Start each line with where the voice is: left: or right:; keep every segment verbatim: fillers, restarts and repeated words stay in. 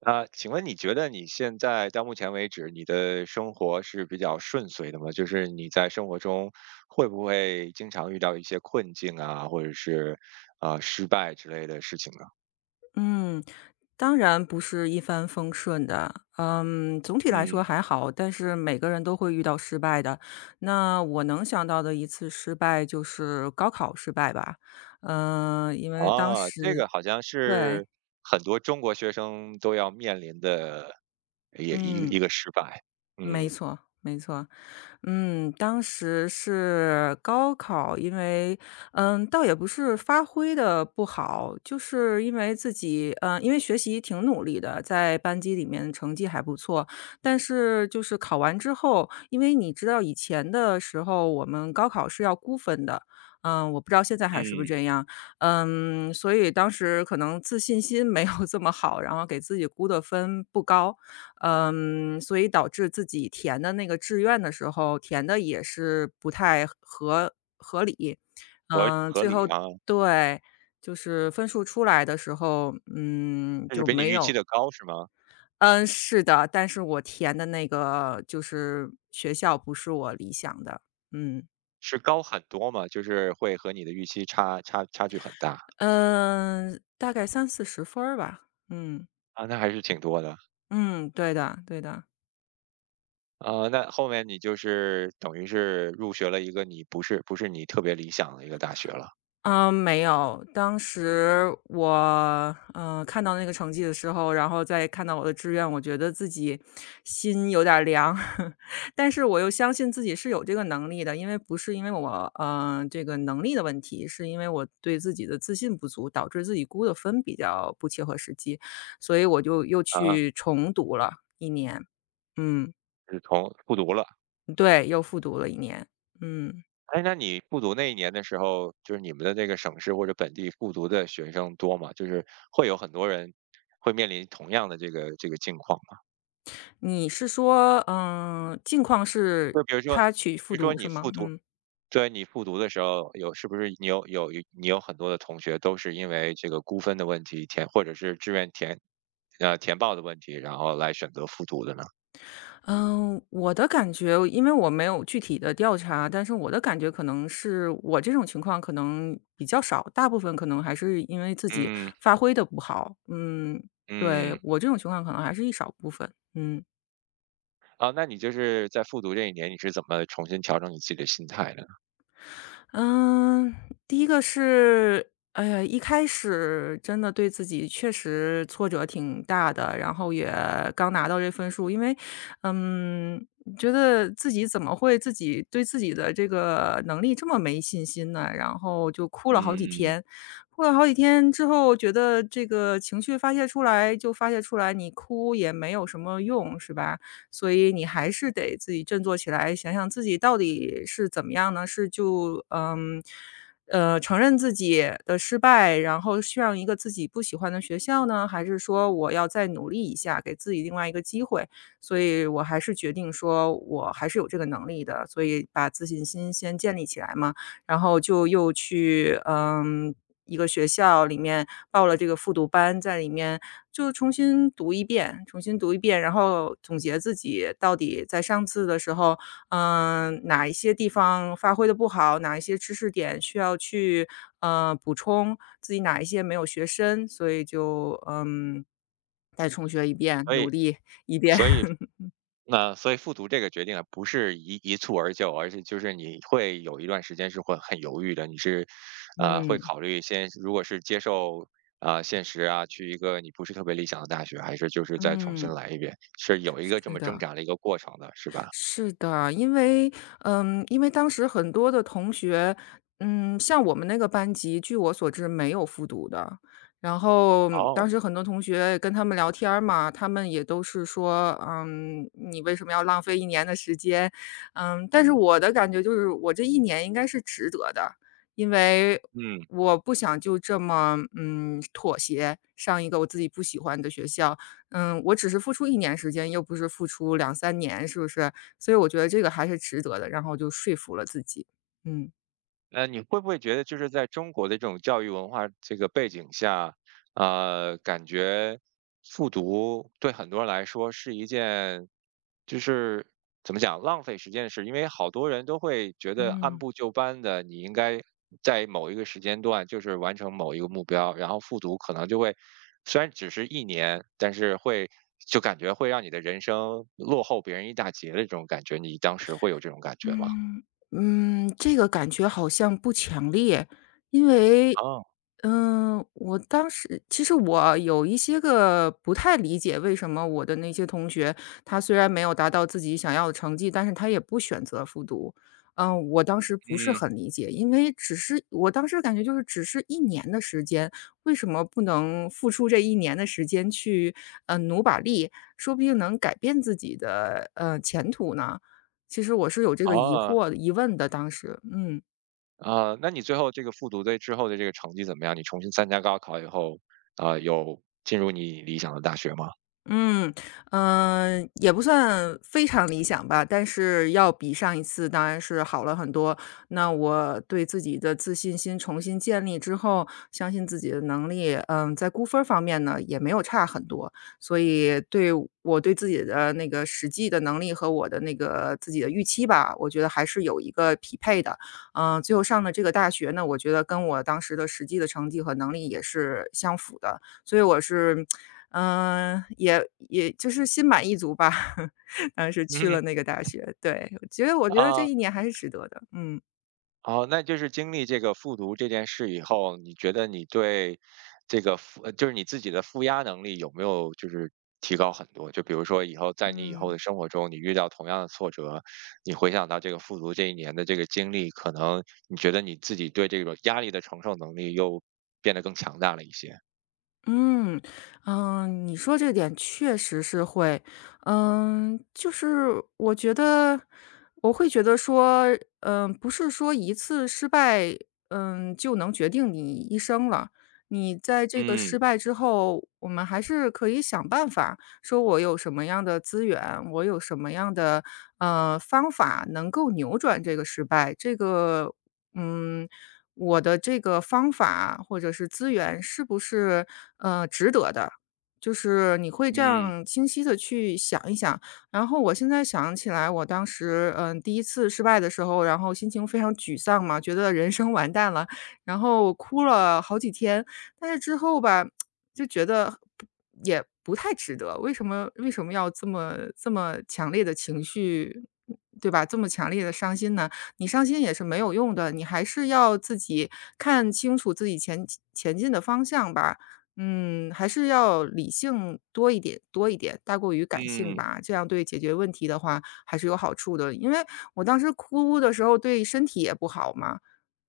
right: 啊，请问你觉得你现在到目前为止，你的生活是比较顺遂的吗？就是你在生活中会不会经常遇到一些困境啊，或者是啊、呃失败之类的事情呢？
left: 嗯，当然不是一帆风顺的。嗯，总体来
right: 嗯。
left: 说还好，但是每个人都会遇到失败的。那我能想到的一次失败就是高考失败吧。嗯、因为当
right: 哦，这
left: 时
right: 个好像
left: 对，
right: 是很多中国学生都要面临的也一
left: 嗯。
right: 一个失败。
left: 没
right: 嗯
left: 错，没错。嗯，当时是高考，因为嗯，倒也不是发挥的不好，就是因为自己嗯，因为学习挺努力的，在班级里面成绩还不错。但是就是考完之后，因为你知道以前的时候，我们高考是要估分的，嗯，我不知道现在还是不是
right: 嗯，
left: 这样。嗯，所以当时可能自信心没有这么好，然后给自己估的分不高。嗯，所以导致自己填的那个志愿的时候，填的也是不太合合理。
right: 合
left: 嗯，
right: 合
left: 最
right: 理
left: 后
right: 啊，
left: 对，就是分数出来的时候，嗯，
right: 但是
left: 就
right: 比你
left: 没
right: 预期
left: 有
right: 的高是吗？
left: 嗯，是的，但是我填的那个就是学校不是我理想的，嗯。
right: 是高很多吗？就是会和你的预期差差差距很大。
left: 嗯，大概三四十分儿吧，嗯，
right: 啊，那还是挺多的。
left: 嗯，对的对的。
right: 啊，那后面你就是等于是入学了一个你不是不是你特别理想的一个大学了。
left: 嗯，没有。当时我，嗯看到那个成绩的时候，然后再看到我的志愿，我觉得自己心有点儿凉，但是我又相信自己是有这个能力的，因为不是因为我，嗯这个能力的问题，是因为我对自己的自信不足，导致自己估的分比较不切合实际，所以我就又
right: 啊，
left: 去重读了一年。嗯，
right: 就是从复读了。
left: 对，又复读了一年，嗯。
right: 哎，那你复读那一年的时候，就是你们的那个省市或者本地复读的学生多吗？就是会有很多人会面临同样的这个这个境况吗？
left: 你是说，嗯，近况是
right: 就比如说，
left: 他去
right: 就
left: 复
right: 说
left: 读
right: 你
left: 是
right: 复
left: 吗？
right: 读，
left: 嗯。
right: 对你复读的时候有是不是你有有你有很多的同学都是因为这个估分的问题填或者是志愿填呃填报的问题，然后来选择复读的呢？
left: 嗯，我的感觉因为我没有具体的调查，但是我的感觉可能是我这种情况可能比较少，大部分可能还是因为自己
right: 嗯。
left: 发挥的不好。嗯，对，
right: 嗯。
left: 我这种情况可能还是一少部分，嗯。
right: 啊，那你就是在复读这一年，你是怎么重新调整你自己的心态的呢？
left: 嗯，第一个是，哎呀，一开始真的对自己确实挫折挺大的，然后也刚拿到这分数，因为，嗯，觉得自己怎么会自己对自己的这个能力这么没信心呢？然后就哭了好几
right: 嗯，
left: 天，哭了好几天之后，觉得这个情绪发泄出来就发泄出来，你哭也没有什么用，是吧？所以你还是得自己振作起来，想想自己到底是怎么样呢？是就嗯，呃，承认自己的失败，然后上一个自己不喜欢的学校呢，还是说我要再努力一下，给自己另外一个机会？所以我还是决定说，我还是有这个能力的，所以把自信心先建立起来嘛。然后就又去，嗯，一个学校里面报了这个复读班，在里面就重新读一遍，重新读一遍，然后总结自己到底在上次的时候，嗯，哪一些地方发挥的不好，哪一些知识点需要去，呃，补充，自己哪一些没有学深，所以就，嗯，再重学一遍，
right: 所
left: 努
right: 以
left: 力一遍，
right: 所以 那所以复读这个决定啊，不是一一蹴而就，而是就是你会有一段时间是会很犹豫的，你是啊、会
left: 嗯，
right: 考虑先如果是接受啊、现实啊，去一个你不是特别理想的大学，还是就是再重新
left: 嗯，
right: 来一遍，是有一个这
left: 是
right: 么挣
left: 的。
right: 扎的一个过程的，是吧？
left: 是的，因为嗯，因为当时很多的同学，嗯，像我们那个班级，据我所知没有复读的。然后当
right: 哦，
left: 时很多同学跟他们聊天儿嘛，他们也都是说，嗯，你为什么要浪费一年的时间？嗯，但是嗯我的感觉就是，我这一年应该是值得的，因为
right: 嗯。
left: 我不想就这么嗯妥协上一个我自己不喜欢的学校，嗯，我只是付出一年时间，又不是付出两三年，是不是？所以我觉得这个还是值得的，然后就说服了自己，嗯
right: 呃，你会不会觉得就是在中国的这种教育文化这个背景下，呃，感觉复读对很多人来说是一件，就是怎么讲，浪费时间的事？因为好多人都会觉得按
left: 嗯。
right: 部就班的，你应该在某一个时间段就是完成某一个目标，然后复读可能就会，虽然只是一年，但是会就感觉会让你的人生落后别人一大截的这种感觉，你当时会有这种感觉吗？
left: 嗯嗯，这个感觉好像不强烈，因为，
right: 哦。
left: 嗯，我当时其实我有一些个不太理解，为什么我的那些同学，他虽然没有达到自己想要的成绩，但是他也不选择复读。嗯，我当时不是
right: 嗯。
left: 很理解，因为只是我当时感觉就是只是一年的时间，为什么不能付出这一年的时间去，呃，努把力，说不定能改变自己的呃前途呢？其实我是有这个疑
right: 哦。
left: 惑疑问的，当时，嗯。
right: 啊、那你最后这个复读队之后的这个成绩怎么样？你重新参加高考以后，啊、有进入你理想的大学吗？
left: 嗯，嗯，呃也不算非常理想吧，但是要比上一次当然是好了很多。那我对自己的自信心重新建立之后，相信自己的能力，嗯，在估分儿方面呢，也没有差很多。所以对我对自己的那个实际的能力和我的那个自己的预期吧，我觉得还是有一个匹配的。嗯，最后上的这个大学呢，我觉得跟我当时的实际的成绩和能力也是相符的。所以我是嗯，也也就是心满意足吧，当时去
right: 嗯。
left: 了那个大学，对，我觉得我觉得这
right: 啊，
left: 一年还是值得的，嗯，
right: 好，那就是经历这个复读这件事以后，你觉得你对这个负，呃就是你自己的负压能力有没有就是提高很多？就比如说以后在你以后
left: 嗯。
right: 的生活中，你遇到同样的挫折，你回想到这个复读这一年的这个经历，可能你觉得你自己对这种压力的承受能力又变得更强大了一些。
left: 嗯，嗯，你说这点确实是会。嗯，就是我觉得我会觉得说，嗯，不是说一次失败，嗯，就能决定你一生了。你在这个
right: 嗯
left: 失败之后，我们还是可以想办法，说我有什么样的资源，我有什么样的呃方法能够扭转这个失败。这个嗯，我的这个方法或者是资源是不是，呃，值得的？就是你会这
right: 嗯
left: 样清晰的去想一想。然后我现在想起来，我当时，嗯呃第一次失败的时候，然后心情非常沮丧嘛，觉得人生完蛋了，然后哭了好几天。但是之后吧，就觉得不也不太值得，为什么为什么要这么这么强烈的情绪，对吧？这么强烈的伤心呢？你伤心也是没有用的，你还是要自己看清楚自己前前进的方向吧。嗯，还是要理性多一点，多一点，大过于感性
right: 嗯。
left: 吧。这样对解决问题的话还是有好处的。因为我当时哭的时候对身体也不好嘛，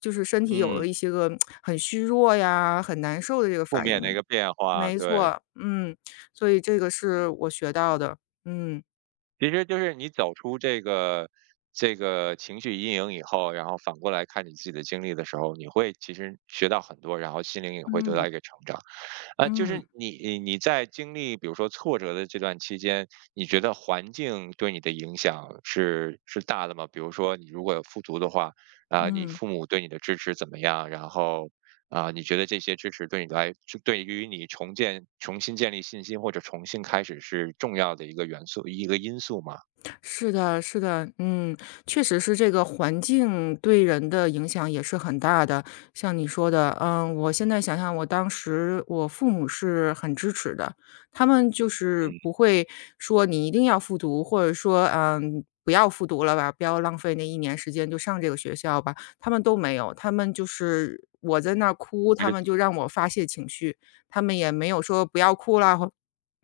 left: 就是身体有
right: 嗯，
left: 了一些个很虚弱呀、很难受的这个
right: 负
left: 反
right: 面的一个
left: 应。
right: 变化，
left: 没
right: 对。
left: 错，嗯，所以这个是我学到的，嗯。
right: 其实就是你走出这个这个情绪阴影以后，然后反过来看你自己的经历的时候，你会其实学到很多，然后心灵也会得到
left: 嗯
right: 一个成长。呃，就是
left: 嗯
right: 你你你在经历比如说挫折的这段期间，你觉得环境对你的影响是是大的吗？比如说你如果有富足的话，啊、你
left: 嗯。
right: 父母对你的支持怎么样？然后啊，你觉得这些支持对你来，就对于你重建、重新建立信心或者重新开始是重要的一个元素、一个因素吗？
left: 是的，是的，嗯，确实是这个环境对人的影响也是很大的。像你说的，嗯，我现在想想，我当时我父母是很支持的，他们就是
right: 嗯，
left: 不会说你一定要复读，或者说，嗯，不要复读了吧，不要浪费那一年时间，就上这个学校吧，他们都没有，他们就是我在那儿哭，
right: 就
left: 他
right: 是
left: 们就让我发泄情绪，他们也没有说不要哭啦，或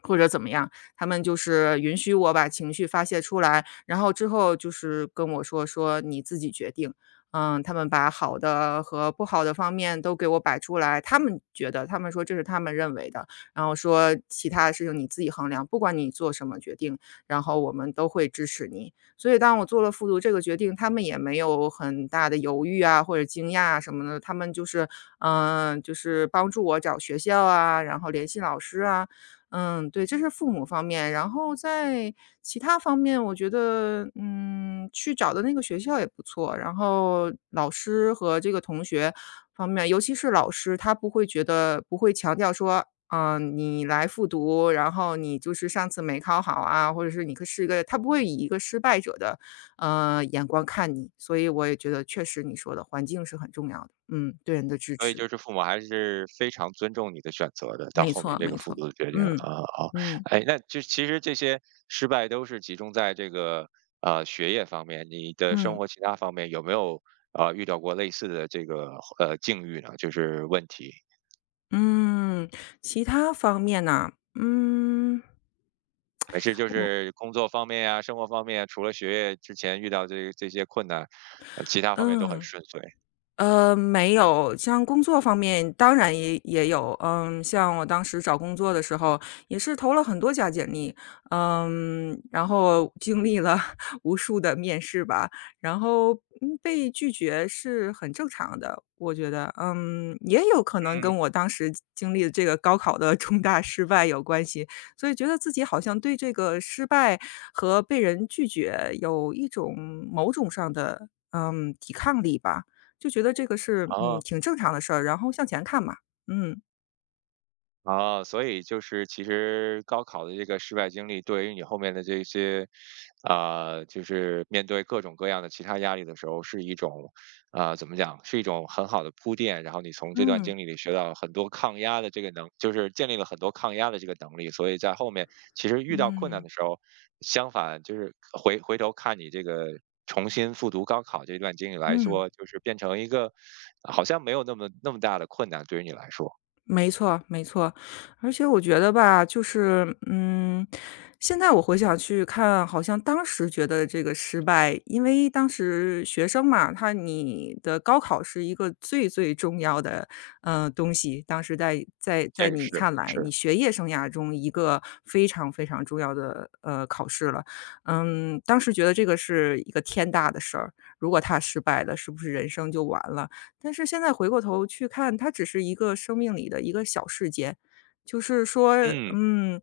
left: 或者怎么样。他们就是允许我把情绪发泄出来，然后之后就是跟我说说你自己决定。嗯，他们把好的和不好的方面都给我摆出来，他们觉得，他们说这是他们认为的，然后说其他的事情你自己衡量，不管你做什么决定，然后我们都会支持你。所以当我做了复读这个决定，他们也没有很大的犹豫啊，或者惊讶啊什么的，他们就是，嗯、呃就是帮助我找学校啊，然后联系老师啊，嗯，对，这是父母方面。然后在其他方面，我觉得，嗯，去找的那个学校也不错，然后老师和这个同学方面，尤其是老师，他不会觉得不会强调说，嗯，你来复读，然后你就是上次没考好啊，或者是你可是一个，他不会以一个失败者的，呃，眼光看你。所以我也觉得，确实你说的环境是很重要的，嗯，对人的支
right: 所以
left: 持，
right: 就是父母还是非常尊重你的选择的，到
left: 没
right: 后面
left: 错，
right: 这个
left: 没
right: 复
left: 错，
right: 读的决定啊
left: 嗯，
right: 啊，哦。
left: 嗯，
right: 哎，那就其实这些失败都是集中在这个呃学业方面，你的生
left: 嗯。
right: 活其他方面有没有呃遇到过类似的这个呃境遇呢？就是问题，
left: 嗯，其他方面呢？嗯，
right: 还是就
left: 我
right: 是工作方面呀、生活方面，除了学业之前遇到这这些困难，呃其他方面都很
left: 嗯。
right: 顺遂。
left: 呃，没有，像工作方面当然也也有，嗯，像我当时找工作的时候，也是投了很多家简历，嗯，然后经历了 无数的面试吧，然后嗯被拒绝是很正常的，我觉得，嗯，也有可能跟
right: 嗯。
left: 我当时经历的这个高考的 重大失败有关系，所以觉得自己好像对这个失败和被人拒绝有一种某种上的嗯抵抗力吧，就觉得这个是，嗯，
right: 哦。
left: 挺正常的事儿，然后向前看嘛，嗯，
right: 啊，所以就是其实高考的这个失败经历，对于你后面的这些，啊、就是面对各种各样的其他压力的时候，是一种，啊、怎么讲，是一种很好的铺垫。然后你从这段
left: 嗯，
right: 经历里学到很多抗压的这个能，就是建立了很多抗压的这个能力。所以在后面其实遇到困难
left: 嗯，
right: 的时候，相反就是回回头看你这个重新复读高考这段经历来
left: 嗯。
right: 说，就是变成一个好像没有那么那么大的困难对于你来说，
left: 没错，没错，而且我觉得吧，就是，嗯，现在我回想去看，好像当时觉得这个失败，因为当时学生嘛，他你的高考是一个最最重要的，呃，东西，当时在在
right: 这
left: 在
right: 个
left: 你
right: 是
left: 看来，你
right: 是。
left: 学业生涯中一个非常非常重要的，呃，考试了，嗯，当时觉得这个是一个天大的事儿，如果他失败了，是不是人生就完了？但是现在回过头去看，它只是一个生命里的一个小事件，就是说，
right: 嗯，
left: 嗯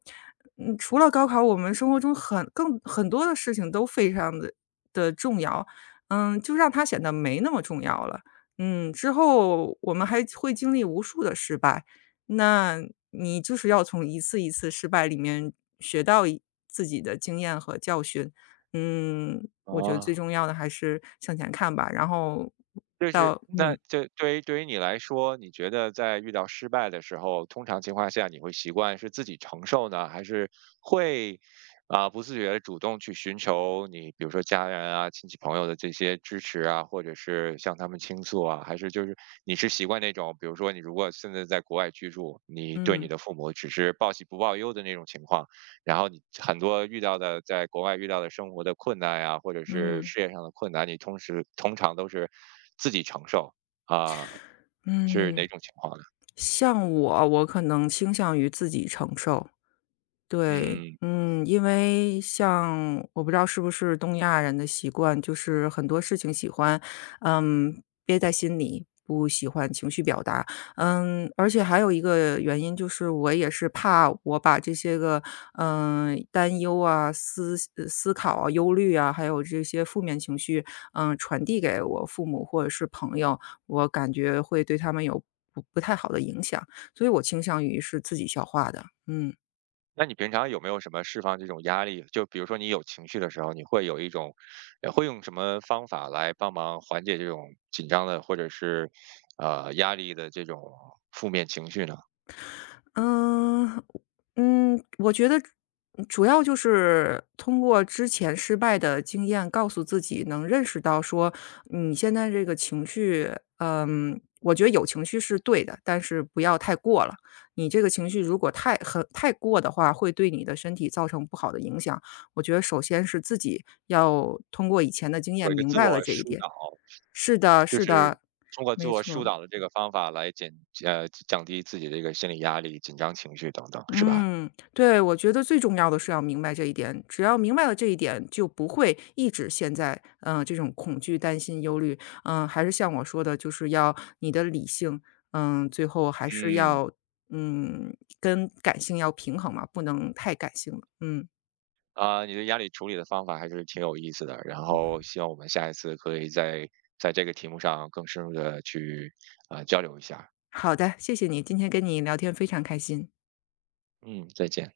left: 嗯，除了高考，我们生活中很更很多的事情都非常的的重要，嗯，就让它显得没那么重要了。嗯，之后我们还会经历无数的失败，那你就是要从一次一次失败里面学到一自己的经验和教训。嗯，我觉得最
right: 啊，
left: 重要的还是向前看吧，然后
right: 就是
left: 到
right: 那
left: 嗯。
right: 就对于对于你来说，你觉得在遇到失败的时候，通常情况下你会习惯是自己承受呢，还是会啊、不自觉的主动去寻求你，比如说家人啊、亲戚朋友的这些支持啊，或者是向他们倾诉啊，还是就是你是习惯那种，比如说你如果现在在国外居住，你对你
left: 嗯
right: 的父母只是报喜不报忧的那种情况？然后你很多遇到的在国外遇到的生活的困难呀，或者是
left: 嗯
right: 事业上的困难，你通时通常都是自己承受啊，是
left: 嗯，
right: 哪种情况呢？
left: 像我，我可能倾向于自己承受。对，
right: 嗯，
left: 嗯，因为像我不知道是不是东亚人的习惯，就是很多事情喜欢，嗯，憋在心里，不喜欢情绪表达。嗯，而且还有一个原因就是，我也是怕我把这些个，嗯，担忧啊、思呃思考啊、忧虑啊，还有这些负面情绪，嗯，传递给我父母或者是朋友，我感觉会对他们有不不太好的影响，所以我倾向于是自己消化的，嗯。
right: 那你平常有没有什么释放这种压力？就比如说你有情绪的时候，你会有一种，呃会用什么方法来帮忙缓解这种紧张的或者是呃压力的这种负面情绪呢？
left: 嗯，嗯，我觉得主要就是通过之前失败的经验，告诉自己能认识到说你现在这个情绪，嗯，我觉得有情绪是对的，但是不要太过了。你这个情绪如果太很太过的话，会对你的身体造成不好的影响。我觉得首先是自己要通过以前的经
right: 有
left: 验
right: 一个
left: 明
right: 自
left: 白了
right: 我
left: 这一
right: 疏
left: 点。
right: 导。
left: 是的，
right: 就
left: 是
right: 是
left: 的，
right: 通过
left: 没
right: 做疏
left: 错。
right: 导的这个方法来减呃，降低自己的一个心理压力、紧张情绪等等，是吧？
left: 嗯，对，我觉得最重要的是要明白这一点，只要明白了这一点，就不会一直陷在，嗯，呃这种恐惧、担心、忧虑。嗯，还是像我说的，就是要你的理性，嗯，最后还是
right: 嗯，
left: 要，嗯，跟感性要平衡嘛，不能太感性了。嗯，
right: 啊，你的压力处理的方法还是挺有意思的，然后希望我们下一次可以在在这个题目上更深入的去啊，呃，交流一下。
left: 好的，谢谢你，今天跟你聊天非常开心。
right: 嗯，再见。